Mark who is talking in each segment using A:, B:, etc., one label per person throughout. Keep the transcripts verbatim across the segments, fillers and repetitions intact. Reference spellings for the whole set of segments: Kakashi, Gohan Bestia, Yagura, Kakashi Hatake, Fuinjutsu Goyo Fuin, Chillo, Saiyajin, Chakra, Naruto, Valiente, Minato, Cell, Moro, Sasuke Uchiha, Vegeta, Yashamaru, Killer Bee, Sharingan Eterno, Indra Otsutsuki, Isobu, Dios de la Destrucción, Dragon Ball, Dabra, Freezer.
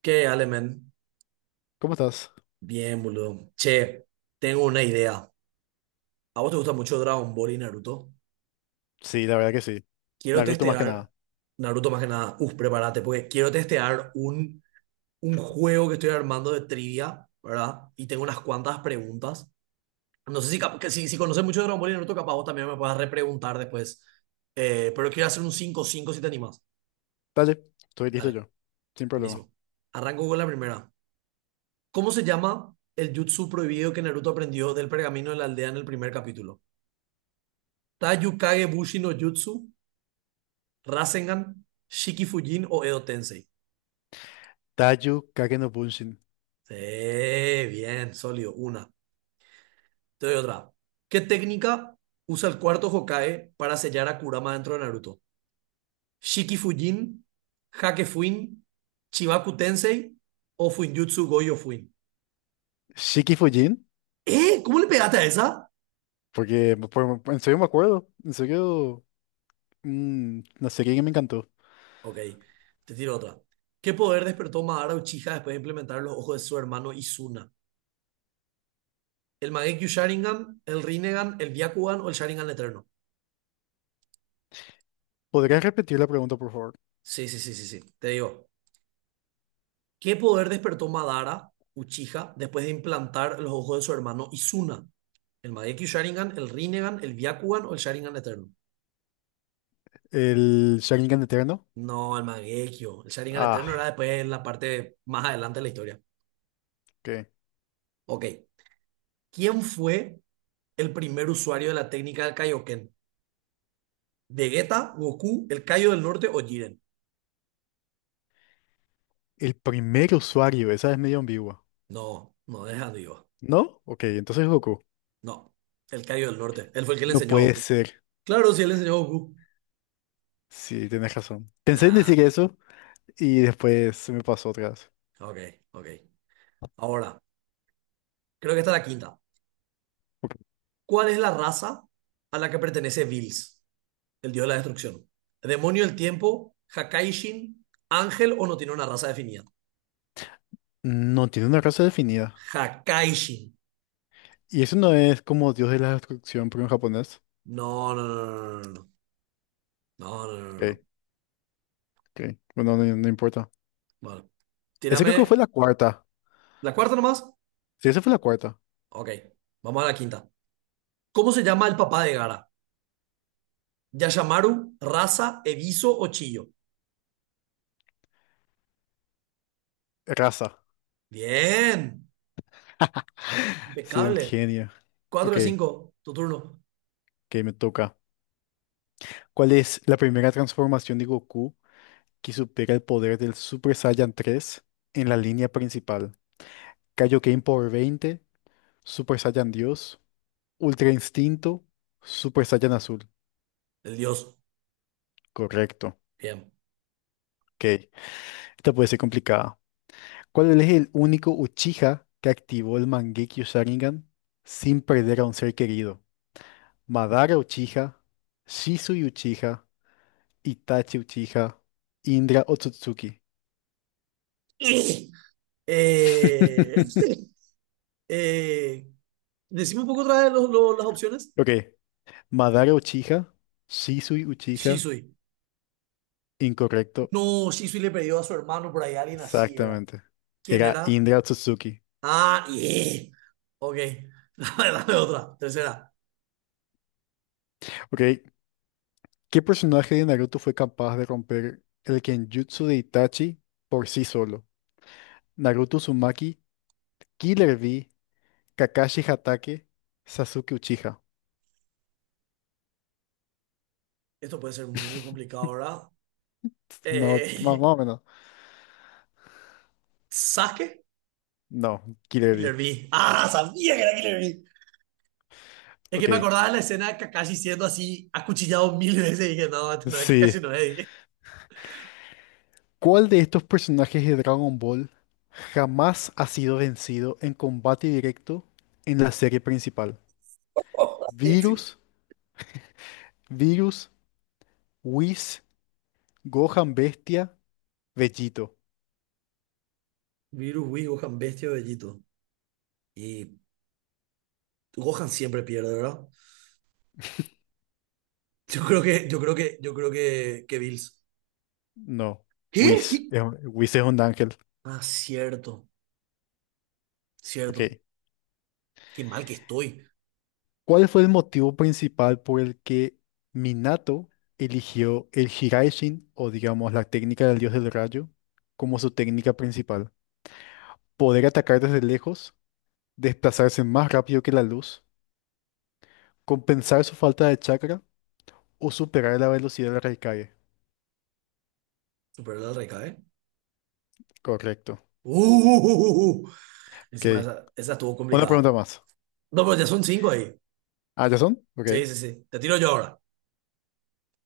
A: ¿Qué, Alemen?
B: ¿Cómo estás?
A: Bien, boludo. Che, tengo una idea. ¿A vos te gusta mucho Dragon Ball y Naruto?
B: Sí, la verdad que sí.
A: Quiero
B: Naruto más que
A: testear,
B: nada.
A: Naruto más que nada, uf, prepárate, porque quiero testear un, un juego que estoy armando de trivia, ¿verdad? Y tengo unas cuantas preguntas. No sé si, cap- que si, si conoces mucho Dragon Ball y Naruto, capaz vos también me puedas repreguntar después. Eh, pero quiero hacer un cinco cinco si te animas.
B: Dale, estoy listo
A: Dale,
B: yo. Sin problema.
A: buenísimo. Arranco con la primera. ¿Cómo se llama el jutsu prohibido que Naruto aprendió del pergamino de la aldea en el primer capítulo? Ta Yukage Bushi no Jutsu, Rasengan, Shiki Fujin o Edo Tensei.
B: Taiyu Kake no Bunshin.
A: Sí, bien, sólido. Una. Te doy otra. ¿Qué técnica usa el cuarto Hokage para sellar a Kurama dentro de Naruto? ¿Shiki Fujin, Hake Fuin, Chibaku Tensei o Fuinjutsu Goyo Fuin?
B: Shiki Fujin.
A: ¿Eh? ¿Cómo le pegaste a esa?
B: Porque por- en serio me acuerdo. En serio, mm, una serie que me encantó.
A: Ok, te tiro otra. ¿Qué poder despertó Madara Uchiha después de implementar los ojos de su hermano Izuna? ¿El Mangekyou Sharingan, el Rinnegan, el Byakugan o el Sharingan Eterno?
B: ¿Podrías repetir la pregunta, por favor?
A: Sí, sí, sí, sí, sí. Te digo, ¿qué poder despertó Madara Uchiha después de implantar los ojos de su hermano Izuna? ¿El Mangekyou Sharingan, el Rinnegan, el Byakugan o el Sharingan Eterno?
B: ¿El Sharingan Eterno?
A: No, el Mangekyou. El Sharingan Eterno era
B: Ah,
A: después en la parte más adelante de la historia.
B: ok.
A: Ok. ¿Quién fue el primer usuario de la técnica del Kaioken? ¿Vegeta, Goku, el Kaio del Norte o Jiren?
B: El primer usuario, esa es medio ambigua.
A: No, no, deja de ir.
B: ¿No? Ok, entonces Goku.
A: No, el Kaio del Norte. Él fue el que le
B: No
A: enseñó a
B: puede
A: Goku.
B: ser.
A: Claro, sí, él le enseñó a Goku.
B: Sí, tienes razón. Pensé en
A: Ah,
B: decir eso y después se me pasó otra vez.
A: ok, ok. Ahora. Creo que esta es la quinta.
B: Ok.
A: ¿Cuál es la raza a la que pertenece Bills, el dios de la destrucción? ¿Demonio del tiempo? ¿Hakaishin? ¿Ángel o no tiene una raza definida?
B: No tiene una raza definida.
A: Hakaishin.
B: Y eso no es como Dios de la Destrucción, pero en japonés.
A: No, no, no, no, no, no, no, no, no,
B: Ok,
A: no.
B: ok. Bueno, no, no importa.
A: Bueno,
B: Ese creo que
A: tírame
B: fue la cuarta.
A: la cuarta nomás.
B: Sí, esa fue la cuarta.
A: Ok, vamos a la quinta. ¿Cómo se llama el papá de Gara? ¿Yashamaru, Raza, Eviso o Chillo?
B: Raza.
A: Bien,
B: Soy un
A: impecable.
B: genio.
A: Cuatro
B: Ok,
A: de cinco. Tu turno.
B: que me toca. ¿Cuál es la primera transformación de Goku que supera el poder del Super Saiyan tres en la línea principal? Kaioken por Veinte, Super Saiyan Dios, Ultra Instinto, Super Saiyan Azul.
A: El dios.
B: Correcto.
A: Bien.
B: Ok, esta puede ser complicada. ¿Cuál es el único Uchiha que activó el Mangekyo Sharingan sin perder a un ser querido? Madara Uchiha, Shisui Uchiha, Itachi Uchiha, Indra Otsutsuki.
A: Eh, Eh, decime un poco otra vez los- los- las opciones.
B: Ok, Madara Uchiha, Shisui Uchiha,
A: Shisui.
B: incorrecto,
A: No, Shisui le perdió a su hermano por ahí, alguien así era.
B: exactamente.
A: ¿Quién
B: Era
A: era?
B: Indra Otsutsuki.
A: Ah, yeah. Ok. Dame, dame otra. Tercera.
B: Ok, ¿qué personaje de Naruto fue capaz de romper el Kenjutsu de Itachi por sí solo? Naruto Uzumaki, Killer V, Kakashi Hatake, Sasuke Uchiha.
A: Esto puede ser muy complicado, ¿verdad?
B: No, más, más
A: Eh,
B: o menos.
A: Sasuke.
B: No,
A: Killer
B: Kirebi.
A: Bee. Ah, sabía que era Killer Bee. Es que
B: Ok.
A: me acordaba de la escena de Kakashi siendo así acuchillado mil veces y dije, no, este no es Kakashi,
B: Sí.
A: no es, dije.
B: ¿Cuál de estos personajes de Dragon Ball jamás ha sido vencido en combate directo en la serie principal? Virus, Virus, Whis, Gohan Bestia, Vegito.
A: Virus Wii, Gohan bestia o Bellito. Y Gohan siempre pierde, ¿verdad? Yo creo que, yo creo que, yo creo que, que Bills.
B: No,
A: ¿Qué?
B: Whis.
A: ¿Qué?
B: es un- Whis es un ángel.
A: Ah, cierto, cierto.
B: Ok.
A: Qué mal que estoy.
B: ¿Cuál fue el motivo principal por el que Minato eligió el Hiraishin, o digamos la técnica del dios del rayo, como su técnica principal? Poder atacar desde lejos, desplazarse más rápido que la luz, compensar su falta de chakra o superar la velocidad de la Raikage.
A: Superó la reca, ¿eh?
B: Correcto.
A: Uh, uh, uh, uh. Encima
B: Ok.
A: esa, esa estuvo
B: Una
A: complicada.
B: pregunta más.
A: No, pero ya son cinco ahí.
B: ¿Ah, ya son? Ok.
A: Sí, sí, sí. Te tiro yo ahora.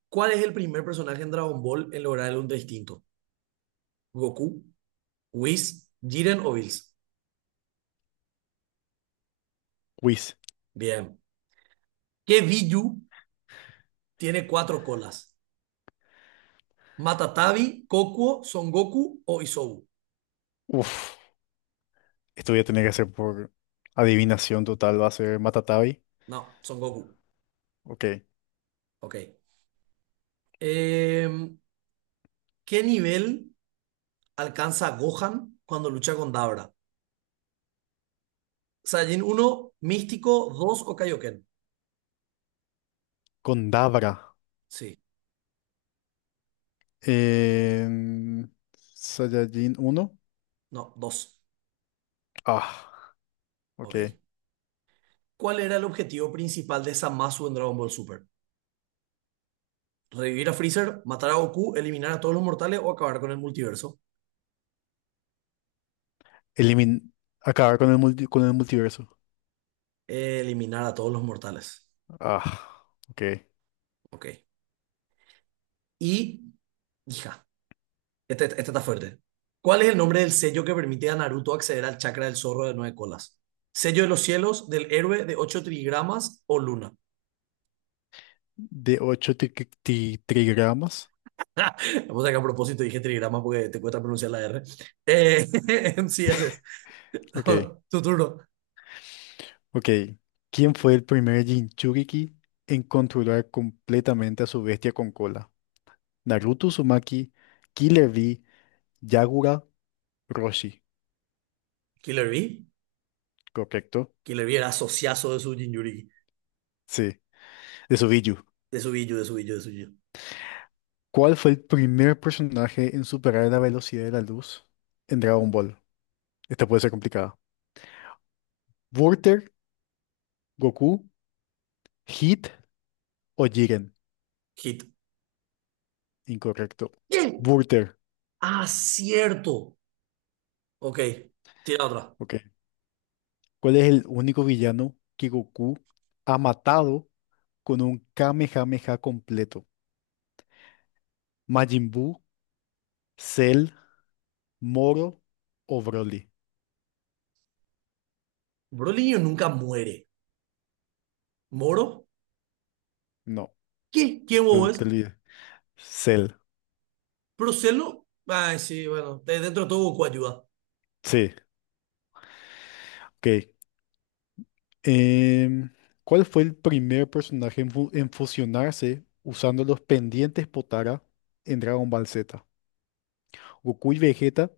A: ¿Cuál es el primer personaje en Dragon Ball en lograr el Ultra Instinto? ¿Goku, Whis, Jiren o Bills?
B: Whis.
A: Bien. ¿Qué Biju tiene cuatro colas? ¿Matatabi, Kokuo, Son Goku o Isobu?
B: Uf. Esto voy a tener que hacer por adivinación total. Va a ser Matatabi.
A: No, Son Goku.
B: Ok.
A: Ok. Eh, ¿qué nivel alcanza Gohan cuando lucha con Dabra? Saiyajin uno Místico, dos o Kaioken.
B: Dabra.
A: Sí,
B: Em, Saiyajin uno,
A: no, dos.
B: Ah, ok.
A: Ok. ¿Cuál era el objetivo principal de Zamasu en Dragon Ball Super? ¿Revivir a Freezer, matar a Goku, eliminar a todos los mortales o acabar con el multiverso?
B: Elimin acabar con el multi- con el multiverso.
A: Eliminar a todos los mortales.
B: Ah, ok.
A: Ok. Y, hija, este, este está fuerte. ¿Cuál es el nombre del sello que permite a Naruto acceder al chakra del zorro de nueve colas? ¿Sello de los cielos, del héroe de ocho trigramas o luna?
B: De ocho tri tri- trigramas.
A: Vamos a sacar a propósito dije trigrama porque te cuesta pronunciar la R. Eh, en C S S.
B: Ok.
A: Tu turno.
B: Ok. ¿Quién fue el primer Jinchuriki en controlar completamente a su bestia con cola? Naruto Uzumaki, Killer Bee, Yagura, Roshi.
A: Killer B.
B: Correcto.
A: Killer B era asociazo de su Jinjuriki.
B: Sí, de Subiyu.
A: De su Biju, de su Biju, de su Biju.
B: ¿Cuál fue el primer personaje en superar la velocidad de la luz en Dragon Ball? Esta puede ser complicada. Wurter, Goku, Hit o Jiren.
A: Hit.
B: Incorrecto.
A: ¿Qué?
B: Wurter.
A: Ah, cierto. Ok. Tira otra.
B: Ok. ¿Cuál es el único villano que Goku ha matado con un Kamehameha completo? ¿Majin Buu, Cell, Moro o Broly?
A: Brolinho nunca muere. ¿Moro?
B: No,
A: ¿Qué? ¿Quién
B: te
A: vos es?
B: te olvidé. Cell.
A: ¿Procelo? Ay, sí, bueno. de- Dentro de todo Goku ayuda.
B: Sí. Ok. Em, ¿cuál fue el primer personaje en, fu- en fusionarse usando los pendientes Potara en Dragon Ball Z? ¿Goku y Vegeta?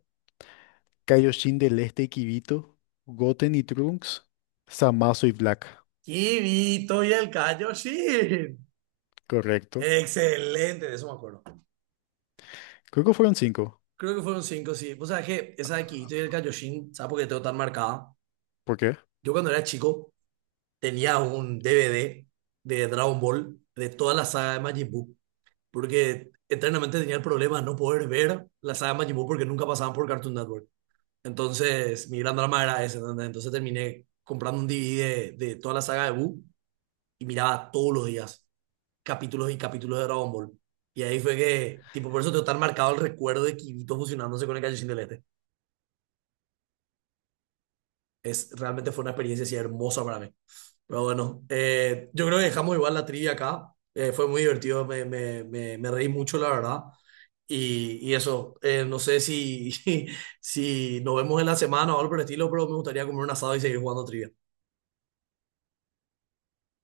B: Kaioshin del Este y Kibito, Goten y Trunks, Zamasu y Black.
A: Kibito y el Kaioshin.
B: Correcto.
A: Excelente, de eso me acuerdo.
B: Creo que fueron cinco.
A: Creo que fueron cinco, sí. Vos sabés que esa de quito y el Kaioshin, ¿sabes por qué tengo tan marcada?
B: ¿Por qué?
A: Yo cuando era chico tenía un D V D de Dragon Ball de toda la saga de Majin Buu, porque eternamente tenía el problema de no poder ver la saga de Majin Buu porque nunca pasaban por Cartoon Network. Entonces, mi gran drama era ese, ¿entendés? Entonces terminé comprando un D V D de, de toda la saga de Buu y miraba todos los días capítulos y capítulos de Dragon Ball. Y ahí fue que, tipo, por eso tengo tan marcado el recuerdo de Kirito fusionándose con el Kaioshin del Este. Es, realmente fue una experiencia así hermosa para mí. Pero bueno, eh, yo creo que dejamos igual la trivia acá. Eh, fue muy divertido, me, me, me, me reí mucho, la verdad. Y, y eso, eh, no sé si, si nos vemos en la semana o algo por el estilo, pero me gustaría comer un asado y seguir jugando trivia.